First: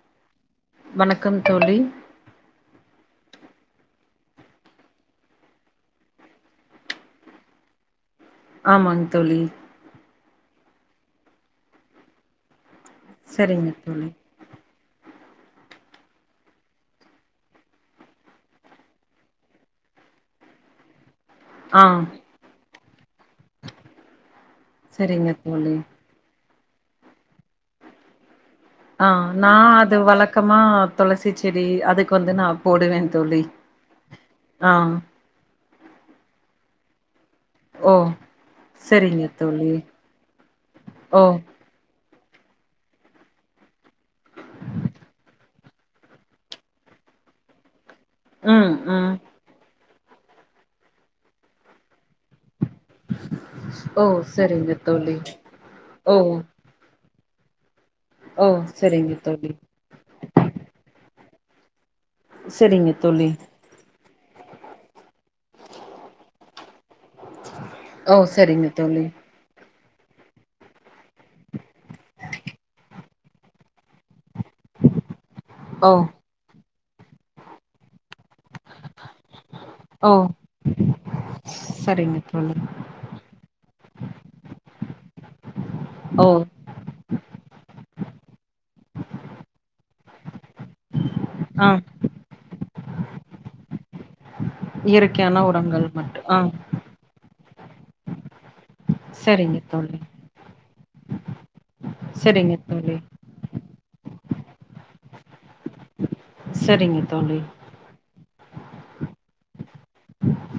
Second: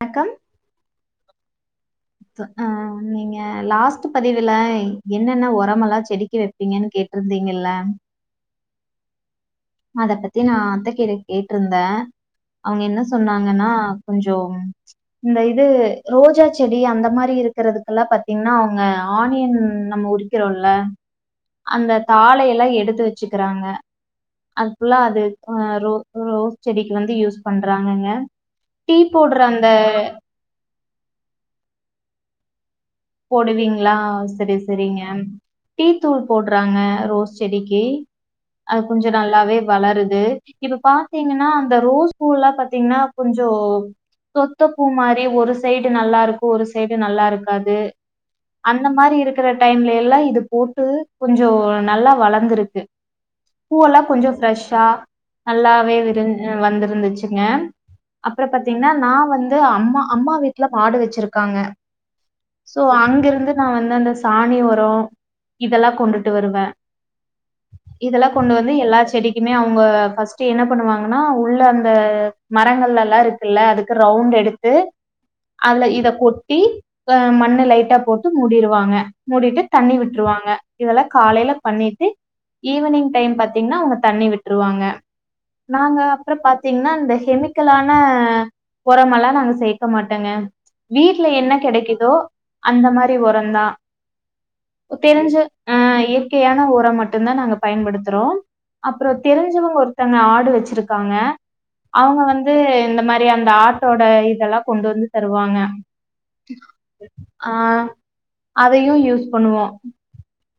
வணக்கம் வணக்கம் தோழி அஹ் நீங்க லாஸ்ட் பதிவுல என்னென்ன உரமெல்லாம் செடிக்கு வைப்பீங்கன்னு கேட்டுருந்தீங்கல்ல ஆமாங்க தோலி அத பத்தி நான் அத்தகிட கேட்டு கேட்டிருந்தேன் அவங்க என்ன சொன்னாங்கன்னா சரிங்க தோழி கொஞ்சம் இந்த இது ரோஜா செடி அந்த மாதிரி இருக்கிறதுக்கெல்லாம் பாத்தீங்கன்னா அவங்க ஆனியன் நம்ம உரிக்கிறோம்ல ஆ அந்த தாளையெல்லாம் எடுத்து த்து வச்சுக்கிறாங்க அதுக்குல்ல அது சரிங்க தோழி ரோ ரோஸ் செடிக்கு வந்து யூஸ் பண்றாங்கங்க டீ ஆஹ் போடுற அந்த நான் அது வழக்கமா துளசி செடி அதுக்கு வந்து நா போடுவே தோழி போடுவீங்களா சரி ஆ சரிங்க டீ தூள் போடுறாங்க ரோஸ்ட் செடிக்கு ஓ அது கொஞ்சம் சரிங்க நல்லாவே தோழி வளருது இப்ப ஓ பாத்தீங்கன்னா அந்த ரோஸ் செ பூ எல்லாம் பாாரத்தீங்கன்னா கொஞ்சம் சொத்த பூ மாதிரி ஒரு சைடு நல்லா இருக்கும் ஒரு சைடு நல்லா இருக்காது ம் அந்த ம் மாதிரி இருக்கிற டைம்லயெ லே இது போட்டு கொஞ்சம் நல்லா வளர்ந்திருக்கு ஓ பூல்லாம் கொஞ்சம் சரிங்க ப்ரெஷ்ஷா தோழி நல்லாவே ஓ விருந்து வந்திருந்துச்சு ங்க ஓ அப்புறம் பாத்தீங்கன்னா சரிங்க நான் தோழி வந்து அம்மா அம்மா வீட்டுல மாடு வச்சிருக் இருக்காங்க சோ சரிங்க தோழி அங்கிருந்து நான் வந்து அந்த சாணி உரம் இதெல்லாம் கொண்டுட்டு வருவேன் ஓ இதெல்லாம் கொண்டு சரிங்க வந்து எல்லா தோழி செடிக்குமே அவங்க அவங்க பஸ்ட்ட் என்ன பண்ணுவாங்கன்னா உள்ள அந்த மரங்கள்ல எல்லாம் இருக்குல்ல அதுக்கு ரவுண்ட் எடுத்து அதுல ஓ இத கொட்டி அஹ மண் லைட்டா போட்டு மூடிடுவாங்க மூடிட்டு தண்ணி ஓ விட்டுருவாங்க இதெல்லாம் காலையில பண்ணிட்டு சரிங்க தோழி ஈவினிங் டைம் பாத்தீங்கன்னா அவங்க தண்ணி விட்டுருவாங்க நாங்க ஓ அப்புறம் பாத்தீங்கன்னா இந்த கெமிக்கல்லான ஆஹ் பொறமலா எல்லாம் நாங்க சேர்க்க மாட்டேங்க வீட்டுல என்ன ஆ கிடைக்குதோ அந்த மாதிரி ஒரந்தான் தெரிஞ்சு இயற்கையான உரங்கள் அஹ் மட்டு ஆ இயற்கையான ஒரம் மட்டும் தான் பயன்படுத்துறோம் அப்புறம் சரிங்க தெரிஞ்சவங்க தோழி ஒருத்தவங்க ஆடு வச்சிருக்க இருக்காங்க அவங்க வந்து சரிங்க தோழி இந்த மாதிரி அந்த ஆட்டோட இது இதல்லாம் கொண்டு வந்து தருவாங்க சரிங்க தோழி ஆஹ் அதையும் யூஸ் பண்ணுவோம்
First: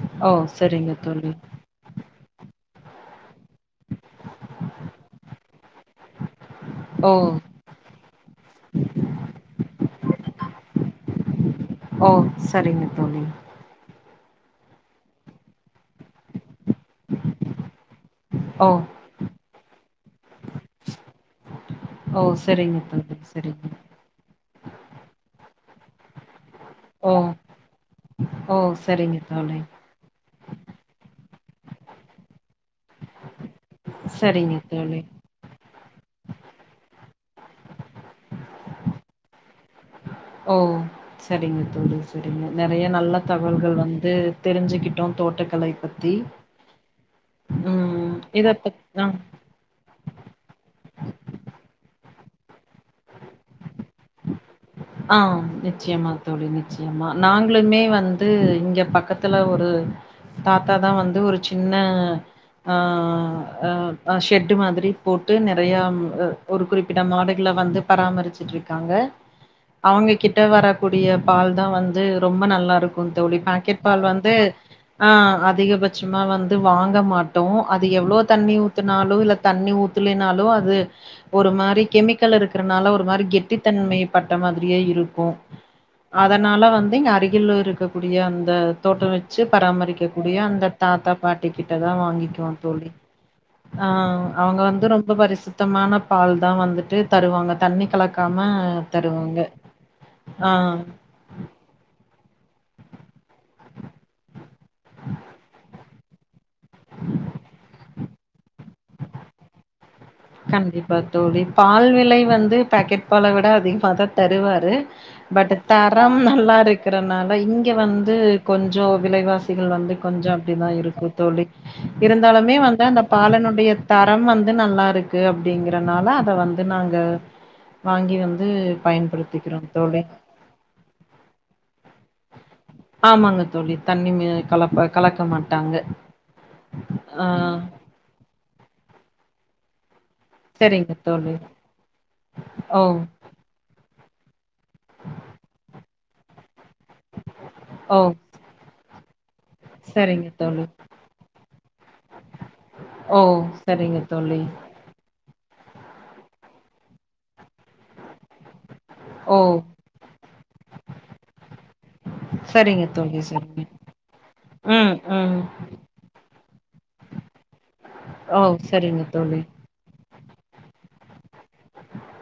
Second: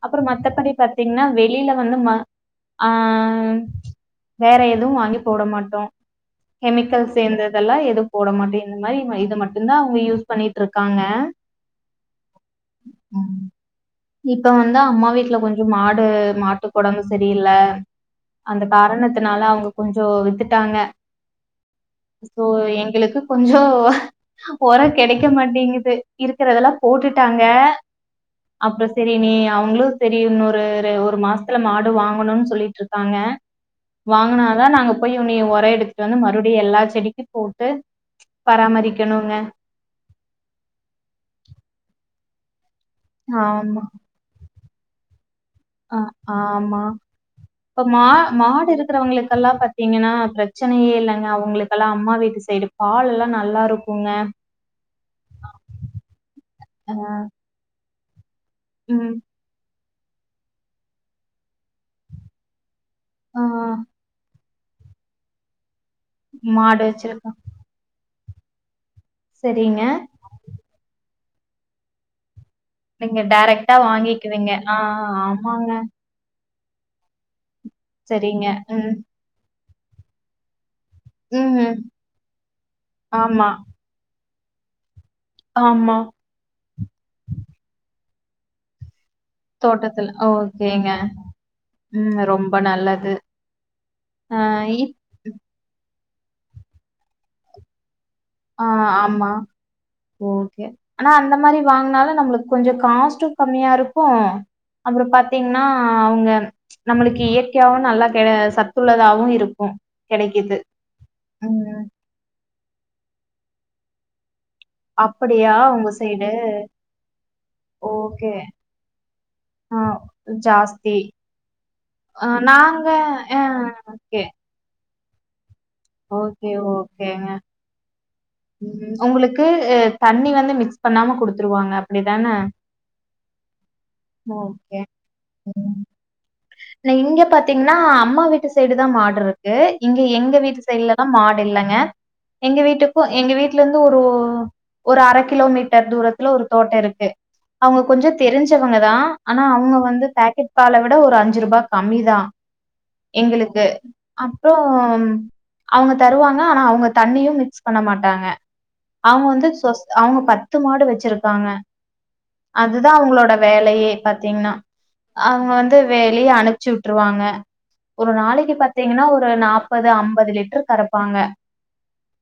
அப்புறம் ஓ மத்தபடி சரிங்க பாத்தீங்கன்னா தோழி வெளியில வந்து ம ஆஹ் வேற எதுவும் வாங்கி போட மாட்டோம் ஓ கெமிக்கல்ஸ் எந்ததலாம் எது போட மாட்டேன் இந்த மாதிரி இத மட்டும் தான் அவங்க யூஸ் பண்ணிட்டு இருக்காங்க ஓ சரிங்க தோழி இப்ப வந்து அம்மா வீட்டுல கொஞ்சம் மாடு மாட்டுக் உடம்பு சரியில்ல அந்த ஓ காரணத்தினால அவங்க கொஞ்சம் வித்துட்டாங்க ஓ சோ சரிங்க தோழி எங்களுக்கு சரிங்க கொஞ்சம் ஒர கிடைக்க மாட்டேங்குது இருக்கெரதல்லாம் ஓ போட்டுட்டாங்க ஓ அப்புறம் சரி சரிங்க நீ தோழி அவங்களும் சரி இன்னொ ஒரு ஒரு மாசத்துல மாடு வாங்கணும்னு சொல்லிட்டு இருக்காங்க சரிங்க வாங்கினாதான் நாங்க தோழி போய் உனிய ஒர எடுத்து வந்து மறுபடியும் எல்லா செடிக்கும் போட்டு பராமரிக்கணுங்க ஓ சரிங்க தோழி சரிங்க நிறைய நல்ல தகவல்கள் வந்து தெரிஞ்சுக்கிட்டு ட்டோ தோட்டத் அஹ் ஆமா இப்ப மா ம் இத மாடு பத் ஆ இருக்கிறவங்களுக்கெல்லாம் பாத்தீங்கன்னா பிரச்சனையே இங்க அவங்களுக்கெல்லாம் அம்மா வீட்டு சைடு பால் எல்லாம் நல்லா இருக்குங்க ஆஹ் நிச்சயமா தோழி ஆ நிச்சயமா நாங்களுமே வந்து வந்து இங்க ம் பக்கத்துல ஒரு தாத்தாதா வந்து ஒரு சின்ன ஆ அஹ் அஹ் ஷெ ட்டு மாதிரி போட்டு நறயா ஒரு மாடு குறிப்பிட்ட வச்சிருக்கோ மாடுகள வந்து பராமரிச் ட்ருக்காங்க சரிங்க அவங்க கிட்ட வரக்கூடிய பால் தா வந்து ரொம்ப நல்லா லாருக்கு நீங்க தோழி டைரக்டா பாக்கெட் பால் வந்து வாங்கிக்குவீங்க ஆ ஆமாங்க அதிகபட்சமா வந் த் வாங்க மா அது எவ்ளோ சரிங்க. தண்ணி ம். ஊத்துனாலு இல்ல தண்ணி ஊ த்துலினாலோ அது ஒரு ம்ஹ்ம். மாரி கெமிக்கல் இருக்குறனால ஒரு மாரி ஆமா, கெட்டித்தன்மை பட் டமாதிரியே இரு ஆமா. அதனால வந்து இங்க அருகிலுருக்கு குடிய அந்த தோட்ட ச்சு பராமரிக்க தோட்டத்துல. கூடிய அந்த ஓகேங்க. தாத்தா பாட்டி கிட்ட தான் ம். வாங்கிக்கவ ரொம்ப தோழி நல்லது. ஆஹ் அ அவங்க வந்து இப் ரொம்ப பரிசுத்தமான பால் தா வந்துட்டு தருவாங்க தண்ணி கலக் கம ஆ ஆமா ஓகே அஆனா அந்த மாரி வாங்னால நம்ளு கொஞ்சோ காஸ்ட்டு கம்மியா இருக்கு அப்பற பாத்தீங்கன்னா அவுங்க நம்ளுக்கு இயற்கையாவு நல்லா சத்துள்ளதாவு இருக்கு கண்டிப்பா தோழி பால் விலை வந்து பாக்கெட் பல விட அதிகமா தா தருவா அது அப்படியா பட் உங்க தரம் சைடு? நல்லா இருக்கறனால இங்க வந்து ஓகே. கொஞ்ச விலைவாசிகள் ஆ வந்து கொஞ்ச அப்டிதா ஜாஸ்தி. இருக்கு தோழி அ இருந்தாலுமே வந்து நாங்க அந்த அ பாலனுடைய ஓகே, தரம் வந்து நல்லா இரு [unintelligible] ஓகே ஓகேங்க வாங்கி வந்து அங்களுக்கு பயன்படுத்திக்கிறோம் தோழி. தண்ணி வந்து மிக்ஸ் பண்ணாம குடுத்துருவாங்க அப்டிதான ஆமாங்க தோழி தண்ணி மி ஓக்கே கலப்ப கலக்க மாட்டாங்க. நீ இங்க ஆ பாத்தீங்கன்னா அம்மா வீட்டு சைடு தா மாடுரு இங்க எங்க வீட் சரிங்க சைல்லாதா தோழி. மாடு இல்லங்க எங்க ஓ வீட்டுக்கு எங்க வீட்லந்து ஒரு ஹ ஒரு அர கிலோ மீட்ட தூரத்துல ஒரு தோட்ட இருக்கு அவுங்க ஓ கொஞ்ச தெரிஞ்சவங்கதா அனா அவுங்க வந்து சரிங்க பாக்கெட் தோழி. பால விட ஒரு அஞ்சுருபா கம்மிதா ஓ எங்களுக்கு சரிங்க தோழி. அப்றம் அவங்க தருவாங்க ஆனா அவங்க தண்ணியு மிக்ஸ் பண்ண மாட்டாங்க அவங்க ஓ வந்து சொஸ்த் அவங்க பத்து மாடு வச்சிருக்காங்க சரிங்க அதுதான் தோழி அவங்களோட சரிங்க வேலையே பாத்தீங்கன்னா ம் ம் அவங்க வந்து வேலையே அனுப்ச்சிட்டுருவாங்க ஒரு ஓ நாளைக்கு சரிங்க பாத்தீங்கன்னா ஒரு தோழி நாப்பது அம்பது பதிலே ற்று கறப்பாங்க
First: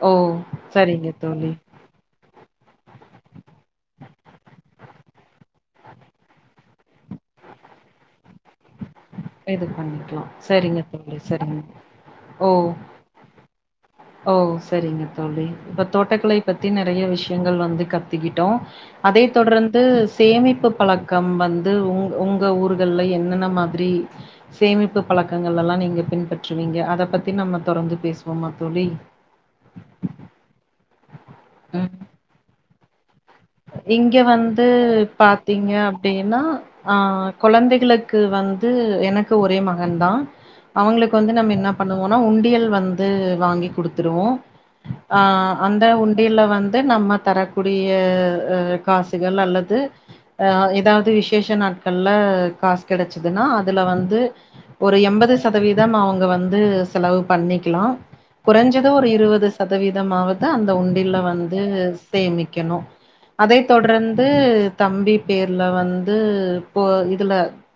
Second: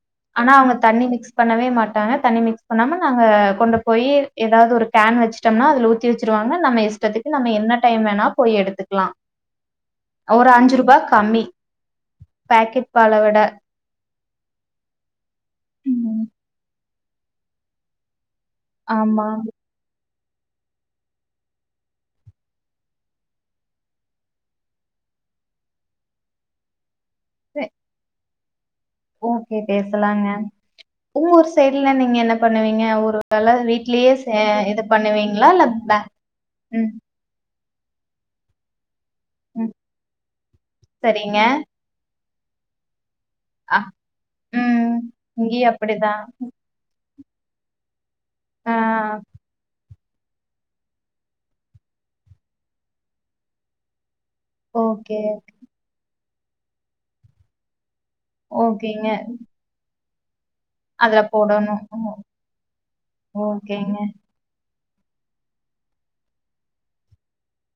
ஓ ஆனா அவங்க தண்ணி சரிங்க மிக்ஸ் தோழி பண்ணவே மாட்டாங்க தண்ணி மிக்ஸ் பன்னாம நாங்க கொண்டு போய் ஏதாவது ஒரு கேன் வச்சுட்டோம்னா அதுல ஊத்தி வச்சுருவாங்க நம்ம இஷ்டத்துக்கு நம்ம என்ன டைம் வேணா போய் எடுத்துக்கலாம். இது பண்ணிக்கலா ஒரு ரூ. சரிங்க தோழி சரிங்க ஓ தவிட ஓ சரிங்க தோழி இப்ப ம். தோட்டக்கலை பத்தி நெறைய விஷயங்கள் வந்து கத்துக்கிட்டு ட்டோ ஆமா. அதைத் தொடர்ந்து சேமிப்பு பழக்கம் வந்து உங் உங்க ஊர்கல்லா என்னென்ன மாரி சேமிப்பு பழக்கங்கள்லெல்லாம் நீங்கள் பின்பற்றுவீங்க அதை பத் [unintelligible] நம்ம சே தொடர்ந்து பேசு பொம தோழி ஓகே பேசலாங்கா உங்க ஊரு ம் சைடுல நீங்க என்ன பண்ணுவீ நீங்க ஒரு வேள வீட்லயே இங்க சே வந்து இது பண்ணுவீங்களா? இல்ல பாத்தீங்க பே அப்டின்னா ம், ஆஹ் கொழந்தை ங்களுக்கு வந்து எனக் க்கு ஒரே ம். மகன்தா அவங்களுக்கு வந்து சரிங்க. நம்ம என்ன பண்ணுவோன்னா உண் ண்டியல் வந் ந்து வாங்கி அ குடுத்துருவோ ம். ஆ இங்கேயும் அந்த அப்படிதான். உண்டியல்ல வந்து நம்ம தரக்கூடிய ஆ. ஆஹ காசிகல் அல்லது ஆ ஏதாவது விசேஷ நாட்கள்ல காசு கெடைச்சதுன்னா அதுல வந்து ஒரு ஓகே. எம்பது சதவீதம் அவங்க வந் ந்து செலவு பண்ணிக்கலா குறைஞ்சது ஒரு ஓகேங்க. இருவது சதவீதம் இந்த மாவு ந்தா அந்த உண்டியல்ல அதுல வந்து போடணும். ம். சேமிக்கணு ஓகேங்க. தொடர்ந்து து தம்பி பேர்ல வந்து இப்போ இதுல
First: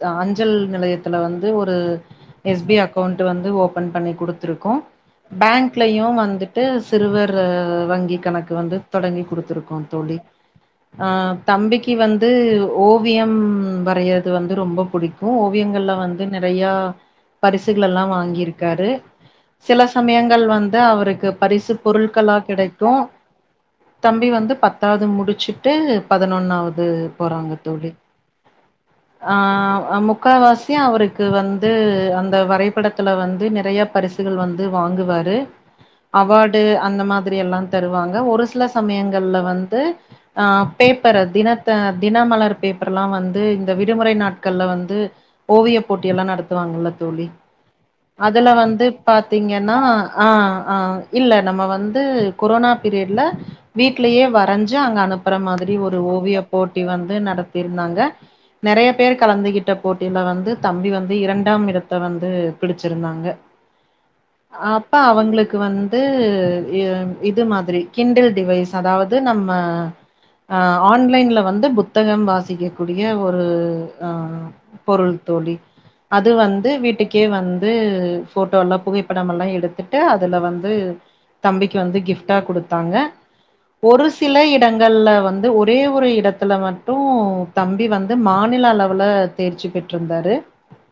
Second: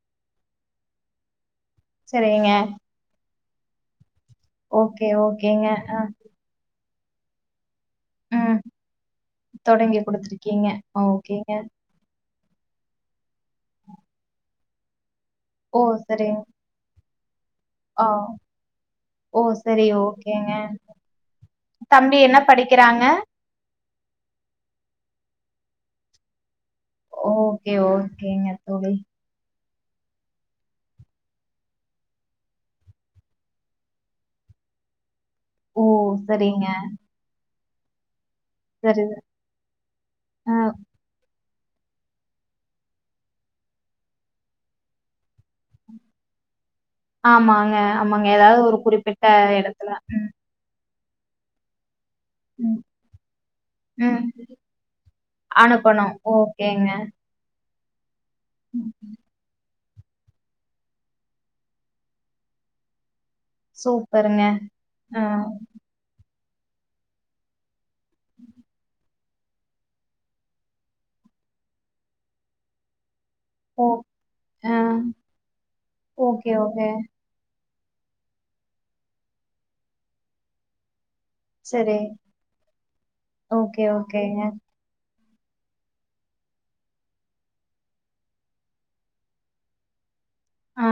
ஆ அஞ்சல் நிலையத்தில வந் ஒரு சரிங்க. எஸ் பி அக்கவுண்ட் வந்து ஓபன் பண்ணி குடுத் இருக்கும் ஓகே, ஓகேங்க. பேங்க்லயும் வந்துட்டு சிறுவர் வங்கி கணக்கு ம். வந்து தொடங்கி குடுத்துருக்கோம் தொடங்கி தோழி குடுத்துருக்கீங்க. ஆஹ் ஓகேங்க. தம்பிக்கு வந்து வந்து ஓவியம் வரையிறது வந்து ரொம்ப பிடிக்கும் க்கும் ஓ! ஓவியங்கள்ல வந்து சரிங்க. நிறைய பரிசுகள் ஆ. எல்லாம் வாங்கியிருக்காரு ஓ! சில சரி. சமயங்கள் ஓகேங்க. வந்து அவருக்கு பரிசு தம்பி பொருட்களா என்ன கிடைக்கும் படிக்கிறாங்க? தம்பி வந்து பத்தாவது முடிச்ச வச்சிட்டு பதினொன்னாவது அது போறாங்க ஓகே, தோழி ஓகேங்க தோழி. ஆஹ் முக்கால்வாசியு அவருக்கு வந்து அந்த வரைபடத்தில வந்து நிறையா பரிசுகள் வந்து வாங்குவாரு ஓ! அவார்டு சரிங்க. அந்த மாதிரி எல்லாம் தருவாங்க ஒரு சில சரி. சமயங்கள்ல வந்து ஆ அ பேப்பர் அது தினத்த தினமலர் பேப்பர்லாம் வந்து இந்த விடுமுறை நாட்கள்ல வந்து ஓவிய போட்டிய எல்லாம் நடத்துவாங்க தோழி ஆமாங்க, ஆமாங்க. அதுல ஏதாவது ஒரு வந்து குறிப்பிட்ட பாத்தீங்கன்னா இடத்துல. ம். ஆஹ் ஆஹ் இல்லை நம்ம வந்து கொரோனா ம். பீரியட்ல ம். வீட்டிலயே வரைஞ்சு அங்க அனுப்ப மாதிரி ஒரு அனுப்பணும். ஓவிய போட்டி ஓகேங்க. வந்து நடத்தி இருந்தாங்க நிறைய பேர் கலந்துகிட்ட போட்டியில வந்து தம்பி வந்து இரண்டாம் இடத்த வந்து பிடிச்சிருந்தாங்க சூப்பருங்க. அப்பா ஆ. அவங்களுக்கு வந்து இது மாதிரி கிண்டில் டிவைஸ் அதாவது அ நம்ம ஆஹ ஆன்லைன்ல வந்து புத்தகம் வாசிக்கக்க கூடிய ஒரு ஓ ஆ. பொருள் தோழி அது ஓகே, வந்து ஓகே. வீட்டுக்கே வந்து வ போட்டோ எல்லாம் புகைப்படம் எல்லாம் எடுத்துட்டு அதுல வந்து தம்பிக்கு சரி வந்து கிஃப்ட்டா கொடுத்தாங்க ஓகே ஒரு சில ஓகேங்க இடங்கள் வந்து ஒரே ஒரு இடத்துல மட்டும் தம்பி வந்து மாநில அளவில்வில தேர்ச்சு பெற்றிருந்தாரு ஆ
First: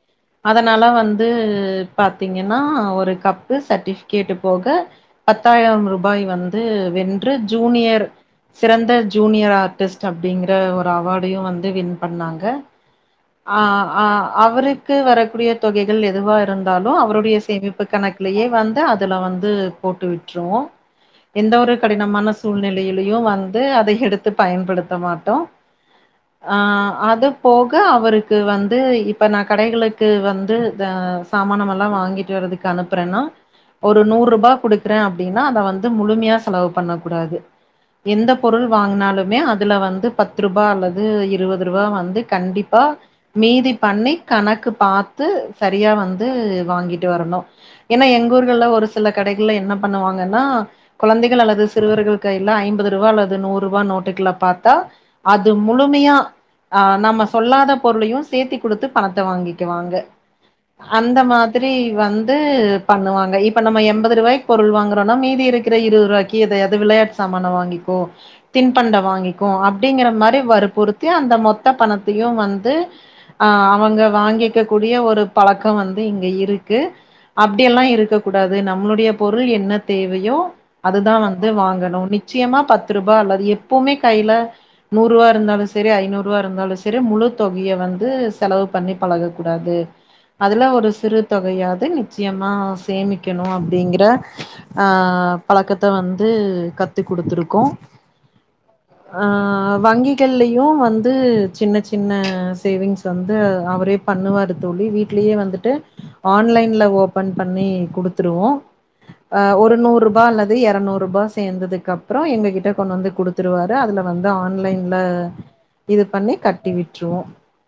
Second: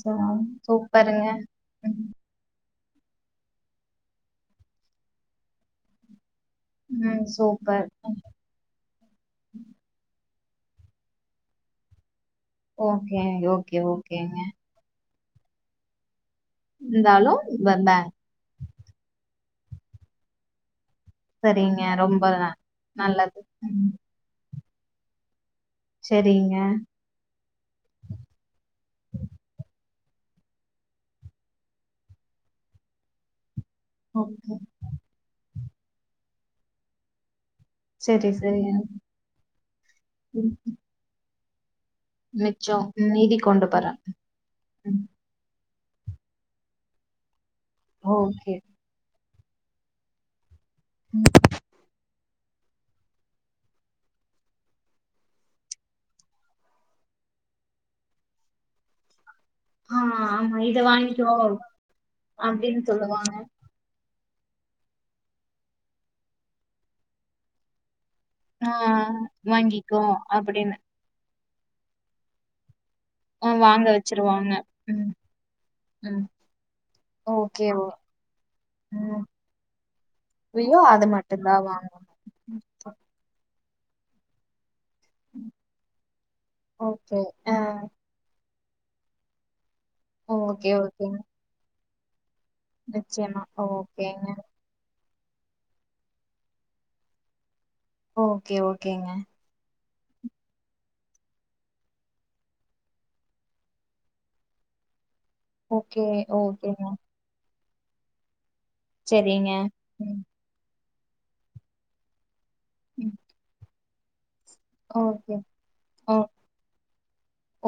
ச அதனால சூப்பருங்க வந்து பாத்தீங்கன்னா ஒரு கப்பு சர்ட்டிபிகேட் போக பத்தாயிரம் ரூபாய் வந் ம் வென்று சூப்பர் ஜூனியர் சிறந்த ஜூனியர் ஆர்டிஸ்ட்டம் அப்படிங்கற ஒரு அவார்டையும் வந்து வின் பண்ணாங்க ஓகே ஓகே ஓகேங்க அவருக்கு வர குடிய தொகைகள் எதுவாக இருந்தாலும் இருந்தாலு அவருடைய ப சேமிப்பு ப கணக்கிலேயே வந்து அதுல வந்து ல் போட்டு விட்டுற்வோம் எந்த ஒரு சரிங்க ரொம்ப கடினமான ந சூழ்நிலையில் அதையும் நல்லது வந்து ம் அதை எடுத்து பயன்படுத்த ட்ட மாட்டோம் சரிங்க ஆஹ் அது போக அவருக்கு வந்து இப்ப நான் கடைகள க்கு வந்து சாமானமல்லாம் வாங்கிட்டு வரறதுக்கு அனுப்புறேன்னா ஒரு நூறு ஓகே ரூபாய் குடுக்குறேன் அப்படின்னா அத வந் முழுமையா செலவு பண்ணக்கூடாது சரி எந்த சரி பொருள் வாங்குனாலுமே அதுல வந்து பத்து ம் ரூபா அல்லது இருவது இவ வந்து மிச்சோ கண்டிப்பா கொண்டு மீதி போறே பண்ணி கணக்கு ம் பாத்து சரியா வந்து வாங்கிட்டு வரணு ஏன்னா எங்க ஓகே ஊர்கள்ல ஒரு சில கடைகளல என்ன பண்ணுவாங்கன்னா கொழந்தைகள் அல்லது சிறுவர்கள் ஐம்பது ரூபா அல்லது நூறு ரூபா நோட்டுக்குள்ள பாத்தா அது முழுமையா நம்ம சொல்லாத பொருளையும் சேத்தி குடுத்து பணத்த வாங்கி வாங்க ஆ ஆமா இத அந்த வாங்கிக்கோ மாதிரி வந்து அப்டின்னு சொல்லுவாங்க பண்ணுவாங்க இப்ப நம்ம எண்பது ரூபாய்க்கு பொருள் வாங்குறனா மீதி இருக்கிற இருதுருவாக்கி எதாவது விளையாட்டு சாமான வாங்கிக்கோ ஆ தின்பண்ட வாங்கிக்கும் வாங்கிக்கோ அப்படிங்கிற மாதிரி அப்டின்னு வர்பொருத்தி அந்த மொத்த பணத்தையும் வந்து ஆ ஆஹ் வாங்க அவங்க வச்சிருவாங்க வாங்கிக்க கூடிய ம் ஒரு பழக்கம் வந்து ம் இங்க இருக்கு ஓகே ஓ அப்படியெல்லாம் இருக்க கூடாது நம்மளுடைய ம் பொருள் என்ன தேவையோ ஐயோ அது அதுதான் வந்து மட்டுந்தா வாங்கு வாங்கணும் நிச்சயமாக பத்து ரூபா அல்லது எப் ப்பவுமே கைல நூறுரூவா இருந்தாலும் சரி ஐநூறு ரூவா இருந்தாலும் சரி ஓகே முழு ஆ தொகைய வந்து செலவு பண்ணி பழகக்கூடாது அதுல ஓகே ஒரு ஓகேங்க. சிறு தொகையாது ப் முக்யமா நிச்சயமா. சேமிக்கணும அப்டிங்கிற ஓகேங்க. ஆ அ பழக்கத்த வந்து கத் த்து குடுத்துருக்கோம் ஓகே ஓகேங்க வங்கிகள்லயு வந்து சின்ன சின்ன சேவிங்ஸ் வந்து அவரே பண்ணுவார் தோழி வீட் ட்லயே வந்துட்டு ஓகே ஆன்லைன்ல ஓகேங்க. ஓபன் பண்ணி குடுத்துருவோ சரிங்க. அஹ் ஒரு நூறு ம், ரூபா அல்லது எரநூ ருபா சேந்ததுக் க்கப்ற எங்ககிட் ட்ட கொண்டு வந்து ம். குடுத்துருவார் இத அதுல வந்து இத ஆன்லைன்ல ஓகே. இது ஓ பண்ணி கட்டிவிட்ருவோ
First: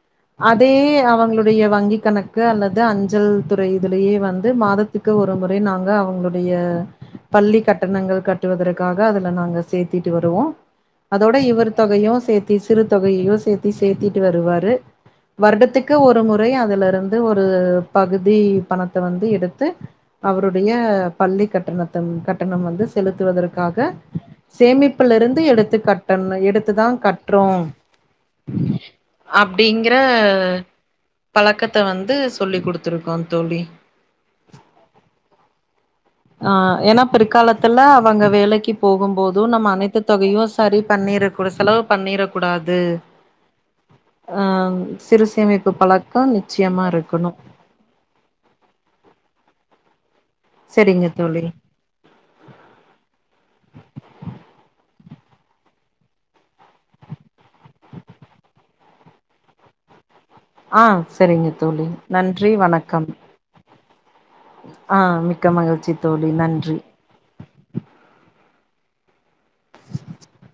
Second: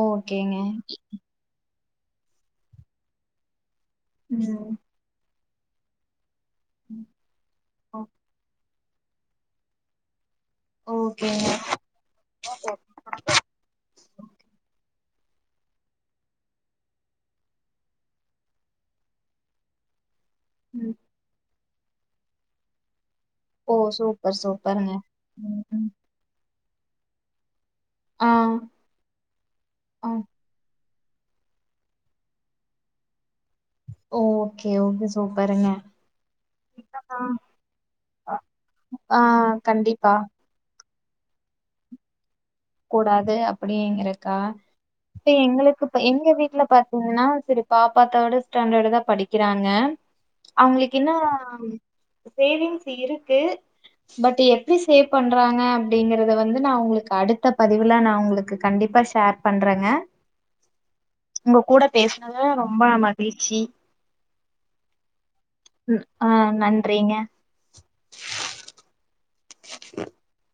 ஓகேங்க. அதே அவங்களுடய வங்கிக் கணக்கு அல்லது அஞ்சல் து ஒரு இதுலயே ம். வந்து மாதத்துக்கு ஒரு அதும் ஒரே நால்ல அவங்களோட் உடைய ம். பள்ளி ஓ கட்டணங்கள் கட்டுவதற் க்காக அதுல நாங்க சேத்திட்டு வருவோ அதோட ஓகேங்க. இவர் தொகையு சேத்தி சிறு தொகையையு சேத்தி சேத்திட்டு வருவாரு வருடத்துக்கு ஒரு முறை அதுல இருந்து ஒரு பகுதி பணத்த வந்து எடுத்து அவருடைய ம். பள்ளி கட் [unintelligible] கட்டணம் வந்து செலுத்துவ ஓ க்காக சூப்பர் சூப்பருங்க. சேமிப்பிலிருந்து ம், எடுத்துக் ம். கட்டண எடுத் த்துதா கட்றோ ஆ, அப்டிங்கற ஆ. பழக்கத்த வந்து சொல்லி் குடுத்துருக்கோந் ஓகே ஓகே சூப்பருங்க ஆஹ் ஏன்னா பிற்காலத்துல அவங்க வேலைக்கி போகும் ஆ போதும் நம்ம அனைத்து கண்டிப்பா. தொகையு சரி இ பண்ணிரக்கூட செலவு பண்ணிரக் கூடாது கூடாது அப்பிடின் இருக்கா ஆ சிறு இது சேமிப்பு எங்களுக்கு பழக்கோ எங்க வீட்ல நிச்சயமா பாத்தீங்னா இருக்கணு சரி பாப்பா தேர்டு ஸ்டாண்டர்டுதா படிக்கிறாங்க அவுங்குளுக்கு செரிங்க இன்னு தோழி சேவிங்ஸ் இருக்கு பட் எப்டி செ சேவ் பண்றாங்க அப்டிங்கறத வந்து நா உங்களுக்கு அடுத்து பதிவுெலாம் நான் உங்களுக்கு கண்டிப்பா ஷேர் பண்றேங்க ஆஹ் சரிங்க உங்க கூட தோழி பேசுனதுல நன்றி ரொம்ப வணக்கம் மகிழ்ச்சி ஆஹ் மிக்க மகிழ்ச்சி ம் ஆ தோழி நன்றி நன்றிங்க [inaudible]